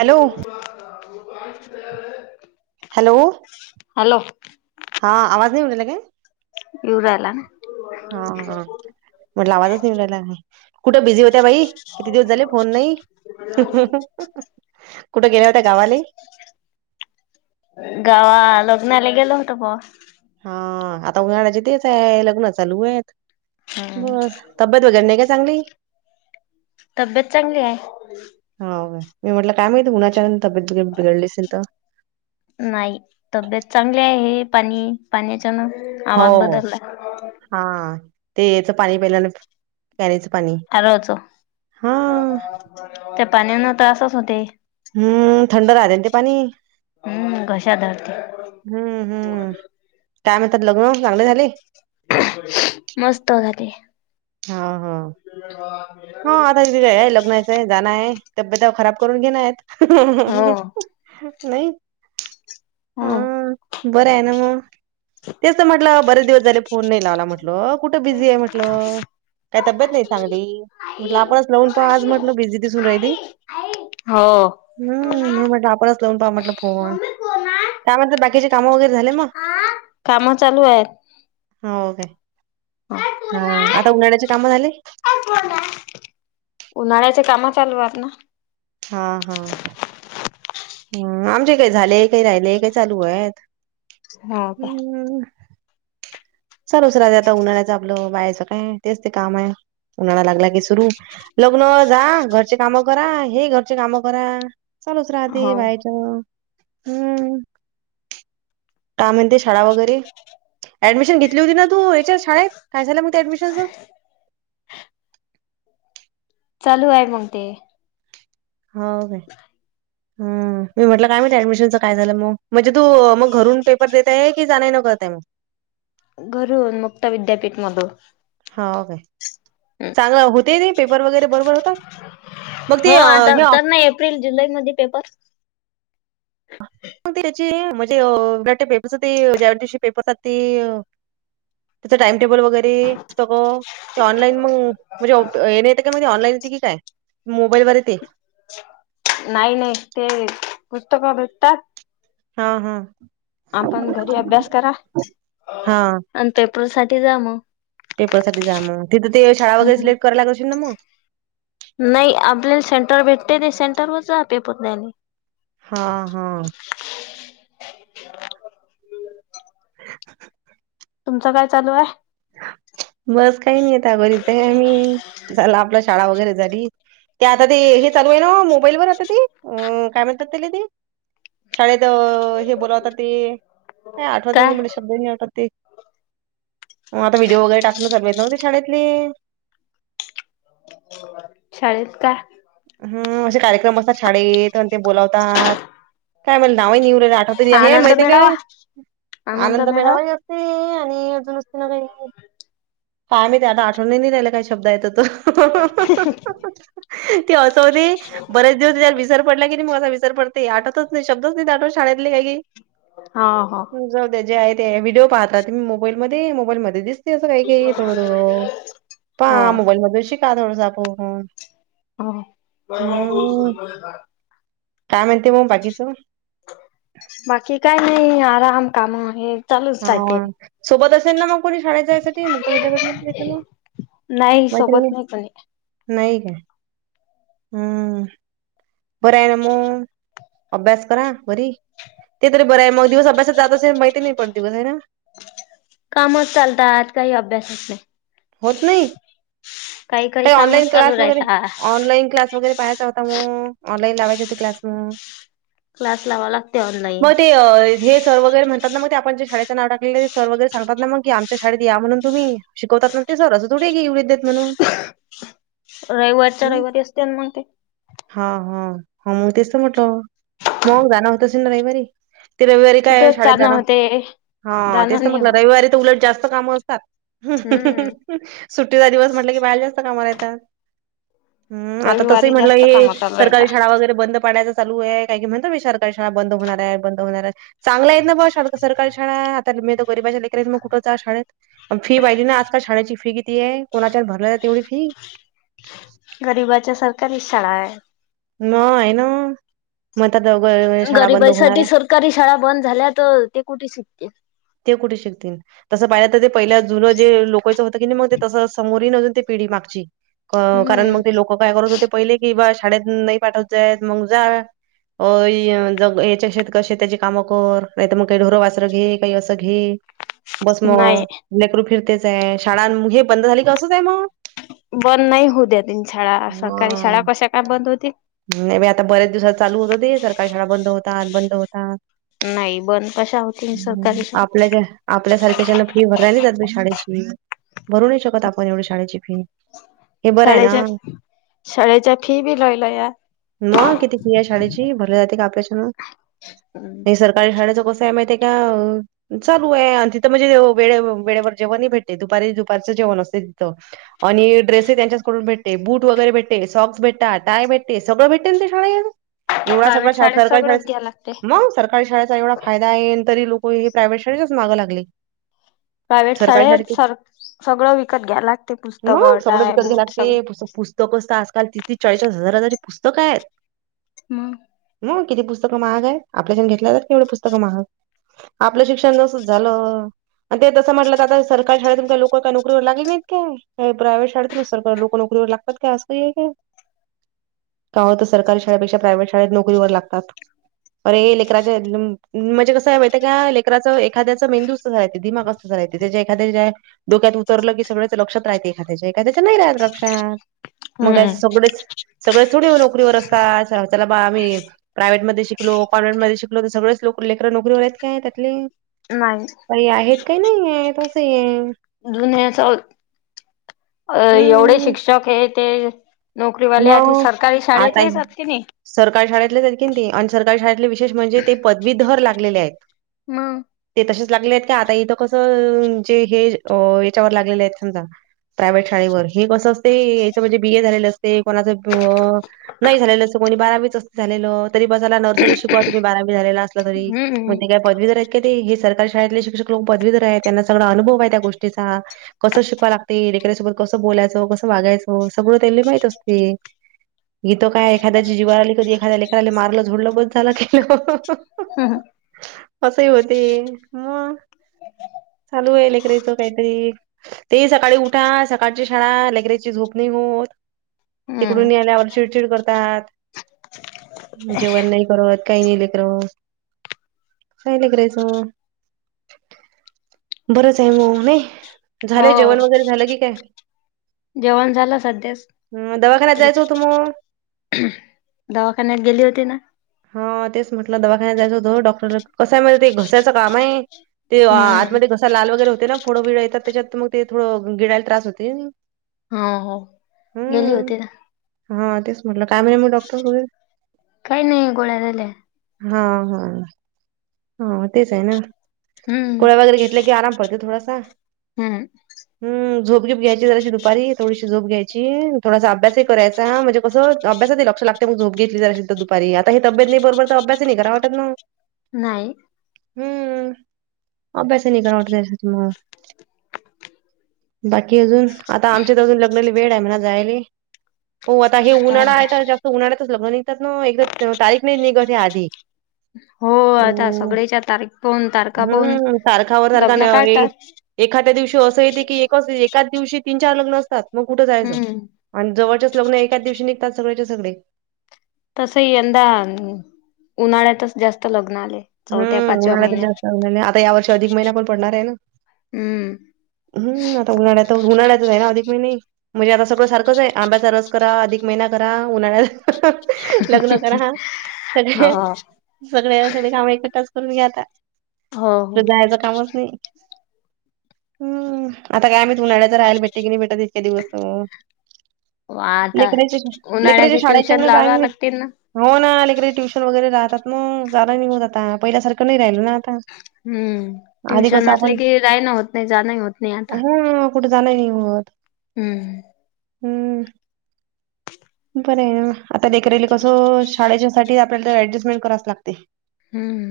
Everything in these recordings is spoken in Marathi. हॅलो. काय तयाार आहे. हॅलो. हॅलो. हा आवाज नाही येऊन राहिला काय? येऊन राहिला. हा म्हटलं आवाजच नाही येऊन राहिला. कुठं बिझी होत्या बाई, किती दिवस झाले फोन नाही. कुठे गेल्या होत्या गावाले? गावा लग्नाला गेला होता का. हा आता उन्हाळ्याचे तेच आहे, लग्न चालू आहेत हम्म. बस. तब्येत वगैरे नाही का चांगली? तब्येत चांगली आहे. हम. हो मी म्हटलं काय माहिती उन्हाच्याहेनं तब्येत ब बिघडली असेल तर. नाही तब्येत चांगली आहे, हे पाणी पाण्याच्यान. हो, आवाज बदलला हा ते याच पाणी पिल्यान. अरवच हा त्या पाणीन्यान तर असच होतय. हम्म थंड राहते ते पाणी. हम्म घसा धरत. हम्म, हम्म, काय म्हणतात लग्न चांगले झाले. मस्त झाली हा. हा वारे [unintelligible] जाण आहे, तब्येत खराब करून घेणय आहेत, हो नाही. हा. बर आहे ना मग, तेच म्हटलं बरेच दिवस झाले फोन नाही लावला म्हटल, कुठं बिझी आहे म्हटलं. काही तब्येत नाही चांगली, म्हटलं आपणच लावून पहावं आज म्हटलं बिझी दिसून राहिली. हो. हम्म, मग म्हटल आपणच लावून पाहाव म्हटलं फोन. मम्मी कोण काय म्हणता, बाकीचे काम वगैर झाले? मग काम चालू आहेत. हो काय. आई हा कोण हाय. आता उन्हाळ्याचे कामं झाले उन्हाळ्याचे काम चालू आहेत ना. हा हा. हम्म, आमचे काही झाले. काही राहिले. काही चालू आहेत. हो का? हम्म चालूच राहते आता उन्हाळायचं आपलं बायाचं काय तेच ते कामय ना. उन्हाळा लागला की सूरु. लग्न जा घरचे कामं करा. हे घरचे कामं करा. चालूच राहते हो बायच. हम्म. काय म्हणते शाळा वगैरे? ऍडमिशन घेतली होती ना तू याच्यात शाळेत? काय झालं म त्या ऍडमिशनचं? चालू आहे मग ते. हो काय? ह मी म्हटलं काय माणती ऍडमिशनचं काय झालं मग? म्हणजे तू मग घरून पेपर देतय की जाण येन करतेय म? घरून मुक्त विद्यापीठ मधून. हाव काय? चांगलं होते ते. पेपर वगैरे बरोबर होतात. मग हो ते आता तर नाही. एप्रिल जुलैमध्ये पेपर. त्याची म्हणजे अ पेपरच ते ज्या दिवशी पेपर असता ते त्याच टाइम टेबल वगैरे सगळ? ते ऑनलाईन मग, म्हणजे येने येत का मग ते ऑनलाईन की काय मोबाईल वर येते? नाही नाही ते पुस्तकं भेटतात. हा हा. आपण घरी अभ्यास करा. हा आणि पेपर साठी जा म. पेपर साठी जा म. तिथं ते शाळा वगैरे सिलेक्ट कराय लागायची ना म. नाही आपल्याला सेंटर भेटते. ते सेंटर वर जा पेपर द्यायला. हा हा. तुमचं काय चालूये? बस काही नाही आता. घरीचय आम्ही. झाल आपला शाळा वगैरे झाली. ते आता ते हे चालूय ना ओ. मोबाईल वर आता ते. अ काय म्हणतात त्याला ते? शाळेत हे बोलावता ते. काय आठवतही काय? नाही मले शब्दही नाही आठतते. म आता व्हिडिओ वगैरे टाकन चालूयेत नाव मग ते शळेतले. होय. शाळेेत काय? हम्म, असे कार्यक्रम असतात शाळेत. अन ते बोलावतात. काय म्हले नावाय नही येऊ लागले आठवत हे. आनंद माहितीय मेळावा काय? आनंद मिळावा. ते आणि अजून असते ना काही? काय माहित आता आठवण नाही राहिला काय शब्द आयते तो. [unintelligible] ते अस होती. बरेच दिवस झाले विसर पडला की नाही. म असा विसर पडते. आठतच नाही शब्च नाही आठतच शाळेतले काही काही. हा ह. जाऊदे जे आहे ते आहे. व्हिडिओ पाहतात ते मी मोबाईल मध्ये. मोबाईलमध्ये दिस तेच अस काही काही थोडं थोडं. हो पहा मोबाईल मधून शिका थोडस आपून. ह मग [unintelligible] [unintelligible] काय म्हणती मग बाकीच? बाकी काय नाही. आराम काम हे. चालूच राहते हाव. सोबत असेल ना मग कोणी शाळांतजायसाठी म. मुक्तविठ्यापीठ ना? नाही सोबत नाही कोणी. नाही काय? हम्म. बराय न म. अभ्यास करा घरी ते तरी बरयं मग दिवस अभ्यासत जात असेल माहिती नाही पण दिवस आहे ना? कामच चालतात काही अभ्यासच नायी. होत नयी काही काही कायी ऑनलाईन कामच चालू क्लास वगैरे, राहता ऑनलाईन क्लास वगैरे पाहायचा हो अहो ऑनलाईन लावायची होती क्लास? मग क्लास लावा लागते ऑनलाईन म ते अं ए हें सर वगैर म्हणतात नां मग ते आपण जे शाळेचे नाव टाकलेले ते सर वगैरे सांगतात नां म की? आमच्या शाळेत या म्हणून तुम्ही? शिकवतात ना ते सर असं थोडयी घे एवढ देत म्हणून रविवारच्या रविवारी असते अन् मग ते हां हां हां! मं तेच तर म्हटलं मग जाण होत असेलनां रविवारी? तें रविवारी काय कुठेच शाळेेत जाणं! होते हा जाणं तेच तर नाही म्हटलं? होत रविवारी. ती उलट जास्त कामं असतात हम्म [inaudible] सुट्टीचा दिवस म्हटलं की बाहेर जास्त च कामाला येतात, हुं आता तस ही रविवारी म्हटलं जास्त हे काम चालू राहता सरकारी शाळा वगै ते बंद पाडायचा चालूयं काय की, म्हणतात बीई सरकारी शाळा बंद होणारयं बंद होणारयंत चांगलंयेंत ना बुवा सारक सरकारी शाळा आता मे तो तर गरीबाच्यालेकरसनों कुठं च जा शाळेत. पण फी पाहिली नां आजकाल शाळेची फी, कितीयें कोणाच्यात भरोल्यात एवढी फी. गरीबाच्या सरकारी शाळायं. नयं ना, म्हणतात द ब‌ शाळा बंद गरिबाईसाठी होणारयं. सरकारी शाळा बंद झाल्या तर ते कुठे शिकतील? ते कूठे शिकतीन? तसं पाहिलं तर ते पहिला जुनं जे लोकयचं होत की मग ते तसं समोरही न अजून ते पिढी मागची. अं कारण मग हम्म ते लोक काय करत होते पहिले की, बाळ शाळेत नाही पाठवचेत मग जा अयं जग याच्या शेताक शेताची कामं कर नाही तर मग काही ढोरं वासरं घे कायी असं घे बस म नाही लेकरू फिरतेचयं शाळानं हे बंद झाले का असचयं म. बंद नाही हु द्या तेनं शाळा सरकारी शाळा कशा काय बंद होतील. नायी बाई आता बऱ्याच दिवसात चालू होतं दे सरकारी शाळा बंद होतात बंद होतात. नायी बंद कशा होती? सरकारी शाळा.. आपल्यासारख्याच्यान फी भरायलजातनाई शाळेची भरू नायी शकत आपण एवढी शाळेची फी. हे बरं आहे ना. शाळेच्याच शाळेच्या फी बी लय लया? मग किती फी हाय शाळेची भरला जाते का आपल्याच्यानं? आं. हे सरकारी शाळेच कसंयंमाहितेय का? चालूयं, तिथं म्हणजे, वेळे वेळेवर जेवणही भेटते. दुपारी दुपारारीचं जेवण असते तिथं. आणि ड्रेसे त्यांच्याचकडून भेटते बूट वगैरे भेटते. सॉक्स भेटा टाय भेटते सगळं भेटते ना ते शाळे एवढाच आपला प्रायव्हेट छा सरकारी सगळंच शाळेत घ्या लागते मग सरका कारी शाळेचा एवढा फायदा हाये अन तरी लोक हे प्रायव्हेट शाळेच्याच मागं लागले. प्रायव्हेट सरकारी शाळेत शाळेची सर सगळं विकत घ्याल लागते पुस्तकं, टाय, बूट सगळं. तो पुस्तक आज काल तीस, तीस चाळीस, चाळीस हजाराची पुस्तक हायत. हुं. मग किती पुस्तक महागायत आपल्याच्यान घेतलाजात का एवढे पुस्तकं महाग आपलं शिक्षण जसंच झालं आणि ते तस म्हटलं आता सरकारी शाळेतून काय लोक काय नोकरीवर लागले नाहीत काय? काय प्रायव्हेट शाळेतुन सरकारी लोक नोकरीवर लागतात काय असंय काही हाय काय? कां होतं सरकारी शाळेपेक्षा प्रायव्हेट शाळेत नोकरीवर लागतात. अरे ए लेकराच्या [unintelligible] म्हणजे कसंये मा तेकाय लेकराचं एखाद्याचं मेंदूच तसंयं दिमाग असं सराय त्याच्या एखाद्या ज्या डोक्यात उतरलं की सगळ्याच लक्षात राहते एखाद्याच्या. एखाद्याचं नाही राहत लक्षात. मग काय हम्म सगळेच सगळेच थोडे नोकरीवर असतात, त्याला बा आम्ही. प्रायव्हेटमध्ये शिकलो कॉन्व्हेंट मध्ये शिकलो, तर सगळेच लोक, लेकर नोकरीवर आहेत काय त्यातली? नाही. काही आहेत, काही नाही आहेत असं हे‌. जुने असोत अ एवढे हं. शिक्षक हे ते पहले आथे मग सरकारी आता हे शाळेतलेच आहात की नाही. सरकारी शाळेतलेच आहेत की ते, आणि सरकारी शाळेतले विशेष म्हणजे ते पदवीधर लागलेले आहेत. मंग ते तसेच लागले आहेत का आता? इथं कसं जे हे याच्यावर लागलेले आहेत, समजा प्रायव्हेट शाळेवर हे, कसं अस ते याच म्हणजे बीए झालेलं असते कोणाचं अ नाही झालेलं असत, कोणी बारावीच असत झालेलं. तरी बसायला नर्सरी शिकवा तुम्ही बारावी झाला असला तरी, मग हम्म ते काय? पदवीधर आहेत का ते, हे सरकारी शाळेतले शिक्षक लोक पदवीधर आहेत. त्यांना सगळा अनुभव आहे त्या गोष्टीचा. प कसं शिकवा लागते, लेकरासोबत कसं बोलायचं, कसं वागायचं सगळं त्यांला लय माहित असते. इथ काय एखाद्याची जीवार आली, कधी एखाद्याला एखाला मारलं, झोडलं बस झाला त हम्म हम्म! असं ही होते, मग चालू आहे लेकराच काहीतरी ते सकाळी उठा, सकाळची शाळा, लेकराची झोप नाही होत. हम्म तिकडून आल्यावर चिडचिड करतात, जेवण नाही करत. काही नाही लेकर, काय नाही करायचं? बरच आहे वो मम्मे. हो झालंय जेवण वगैरे झालं की काय? जेवण झालं सध्यास. अ दवाखान्यात जायचं होतं मग दवाखान्यात गेली होती ना? हा तेच म्हटलं दवाखान्यात जायचं होतं, डॉक्टरला कसय माहिती ते घशाचं काम आहे. ते हम्म आतमध्ये घसा लाल वगैरे होते ना फोड बिड येतात, त्याच्यात मग ते थोडं गिळायला त्रास होते. हा हो गेली हम्म होती ना. हा तेच म्हटलं, काय म्हणे डॉक्टर बोलले. काही नाही, गोळ्या दिल्या. हा हा. हा तेच हे ना हम्म गोळ्या वगैरे घेतल्या की आराम पडते थोडासा. हम्म. हझोप घीप घ्यायची जराशी दुपारी थोडीशी झोप घ्यायची थोडासा अभ्यासही करायचा म्हणजे कस अभ्यासत ही लक्ष लागते झोप घेतली जराशी दुपारी. आता हे तब्येत नाही बरोबर तर अभ्यास नाही करावा वाटत ना. नाही. हू अभ्यास नाही करावा वाटत, याच्यासमोर. बाकी अजून, आता आमच्यात अजून लग्नाला वेळ आहे म्हणा जायला. हो आता हे हो उन्हाळा काय? आहेता जास्त उन्हाळ्यातच लग्न निघात ना. एकदा तारीख नाही निघत हे आधी. हो, आता अं सगळेच्या तारीख पाहून तारखा पाहून हं, तारखावर तारखा लग्न नाही ए काढतात. एखाद्या दिवशी असं येते की, एक असं एक. एकाच दिवशी तीन चार लग्न असतात. मग कुठं जायचं? हम्म आणि जवळचेच लग्न एकाच दिवशी निघतात सगळ्याच्या सगळे. तसही, यंदा उन्हाळ्यातच जास्त लग्न आले. हू चौथ्या उ पाचव्या उन्हाळ्यातच महिन्यात जास्त असणार. आता या वर्षी अधिक महिना पण पडणार हे ना? हम्म हू आता उन्हाळ्यात उन्हाळ्याच आहे ना, अधिक महिना येईल. म्हणजे आता सगळं सारखंच हे. आंब्याचा रस करा, अधिक महिना करा उन्हाळ्याला. ह ह लग्न करा, सगळे हो सगळे्या सगळे काम इथंच करून घ्या आता, हो कुठे हो जायचं कामच नाही. हम्, आता काय आम्ही उन्हाळ्याच राहाल भेटे की नाही भेटत इतके दिवस हो. आता लेकराच्या लेकराच्या उन्हाळ्याचे शाळेच्या ट्युशन हेन बाहेर लावा नाही. लागतील ना हो ना अलीकडे ट्युशन वगैरे राहतात न, जायला नाही होत आता, पहिल्यासारखं नाही राहिल ना आता. हम्म, आधी ट्युशन कसं आपण असले की रायना होत नाही जाण ही होत नाही आता. कुठ जाणं ही नाही होत. हम्म. हम्म. बर आहे ना, आता लेकरेली कसं शाळेच्या साठी आपल्याला तर ऍडजेस्टमेंट करावच लागते. हम्म.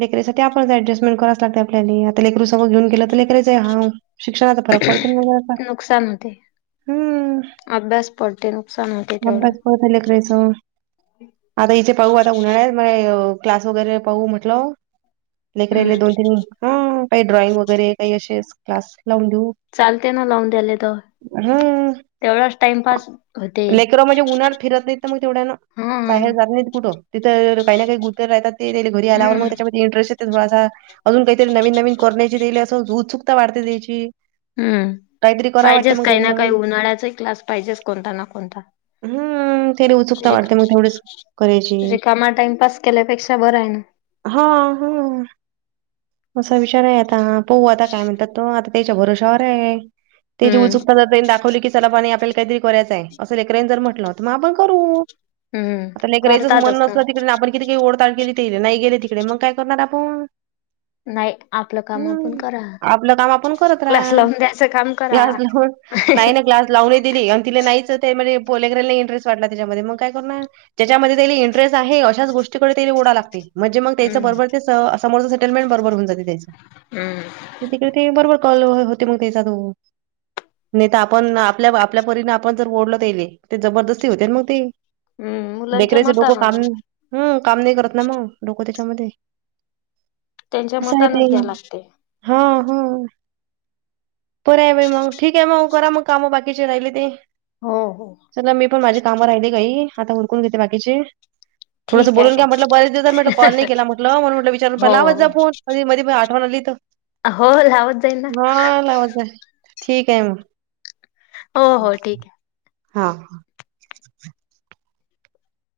लेकरीसाठी आपणच ऍडजेस्टमेंट करावच लागते आपल्याले, आता लेकरू सोबत घेऊन गेलो तर लेकराचे हाव. शिक्षणात फरक पडते [unintelligible] म आता. नुकसान होते हम्म, अभ्यास पडते नुकसान होते तेवढं [unintelligible] आता हिचे पाहू आता उन्हाळ्यात क्लास वगैरे पाहू म्हटलं हम्म लेकराले दोन, तीन हम्म काही ड्रॉइंग वगैरे काही असेच क्लास लावून देऊ. चालते ना लावून द्याले तर. हम्म. तेवढाच टाइमपास होते लेकर म्हणजे उन्हात फिरत नाही तर म तेवढ्या न हम्म बाहेर जात नाहीत कुठं. तिथ काही ना काही गुतर राहतात ते घरी आल्यावर हम्म मग त्याच्यामध्ये इंटरेस्ट [unintelligible] अजून काहीतरी नवीन नवीन कोरण्याची देले अस उत्सुकता वाढते तेची. हम्म, पाहिजेच काही ना त्याला काही नवीन उन्हाळ्याचाही क्लास पाहिजेच कोणता ना कोणता. हम्म त्याला उत्सुकता रिक वाढते मग तेवढेच करायची रिकामा टाइमपास केल्यापेक्षा बरं आय ना. हा हां. असा विचार आय आता, पाहू आता काय म्हणतात तो आता त्याच्या भरोश्यावर आहे. ते जी हम्म उत्सुकता त्यांनी दाखवली की सला पानी आपल्याला काहीतरी करायचंय असं लेकराईनी जर म्हटलं तर म आपण करू. हम्म आता लेकरायचंच मन करतातच ना नसलं तिकडे आन आपण किती काही ओढतान केेली तरी नाही गेले तिकडे मग काय करणार आपण? नाही आपलं काम आपण हम्, करा आपलं काम आपण करत क्लास राहा, लावून द्यायचं काम करा लाज नाही ना क्लास लावून दिली आणि तिला नाहीच ते म्हणजे पोले लेकराला इंटरेस्ट वाटला त्याच्यामध्ये मग काय करणार? ज्याच्यामध्ये त्याला इंटरेस्ट आहे अशाच गोष्टीकडे त्या ओढा ला म्हणजे मग तेचं हम्म बरोबर ते समोरंच सेटलमेंट बरोबर होन जाते ते. हम्म. तिकडे ते बरोबर कॉल होते म त्याचा तो. नाही तर आपण आपल्या- आपल्या परीने आपण जर ओढल तयेले ते जबरदस्ती होते मग ते. हम्म मुलांच्या लेकराचे डोकं मतानं काम मग हम काम नाही करत ना म डोक त्याच्यामध्ये, त्यांच्या असं आहे ते. मतानच घ्या लागते हा हं. बर आहे बाई मंग ठीके म करा म काम बाकीचे राहिले ते. हो हो चला मी पण माझ्या काम राहिली गई, आता उरकून घेते बाकीचे. थोडस ठीक बोलून आहे घ्या म्हटलं बरेच दिवस कॉल नाही केला म्हटलं, म्हणून म्हटलं विचार हो लावत हो जा फोन मधी -मधी आठवण आली तर. हो लावत जाईल ना हा लावत जाईल. ठिक आहे मग हो हो ठीक आहे हा.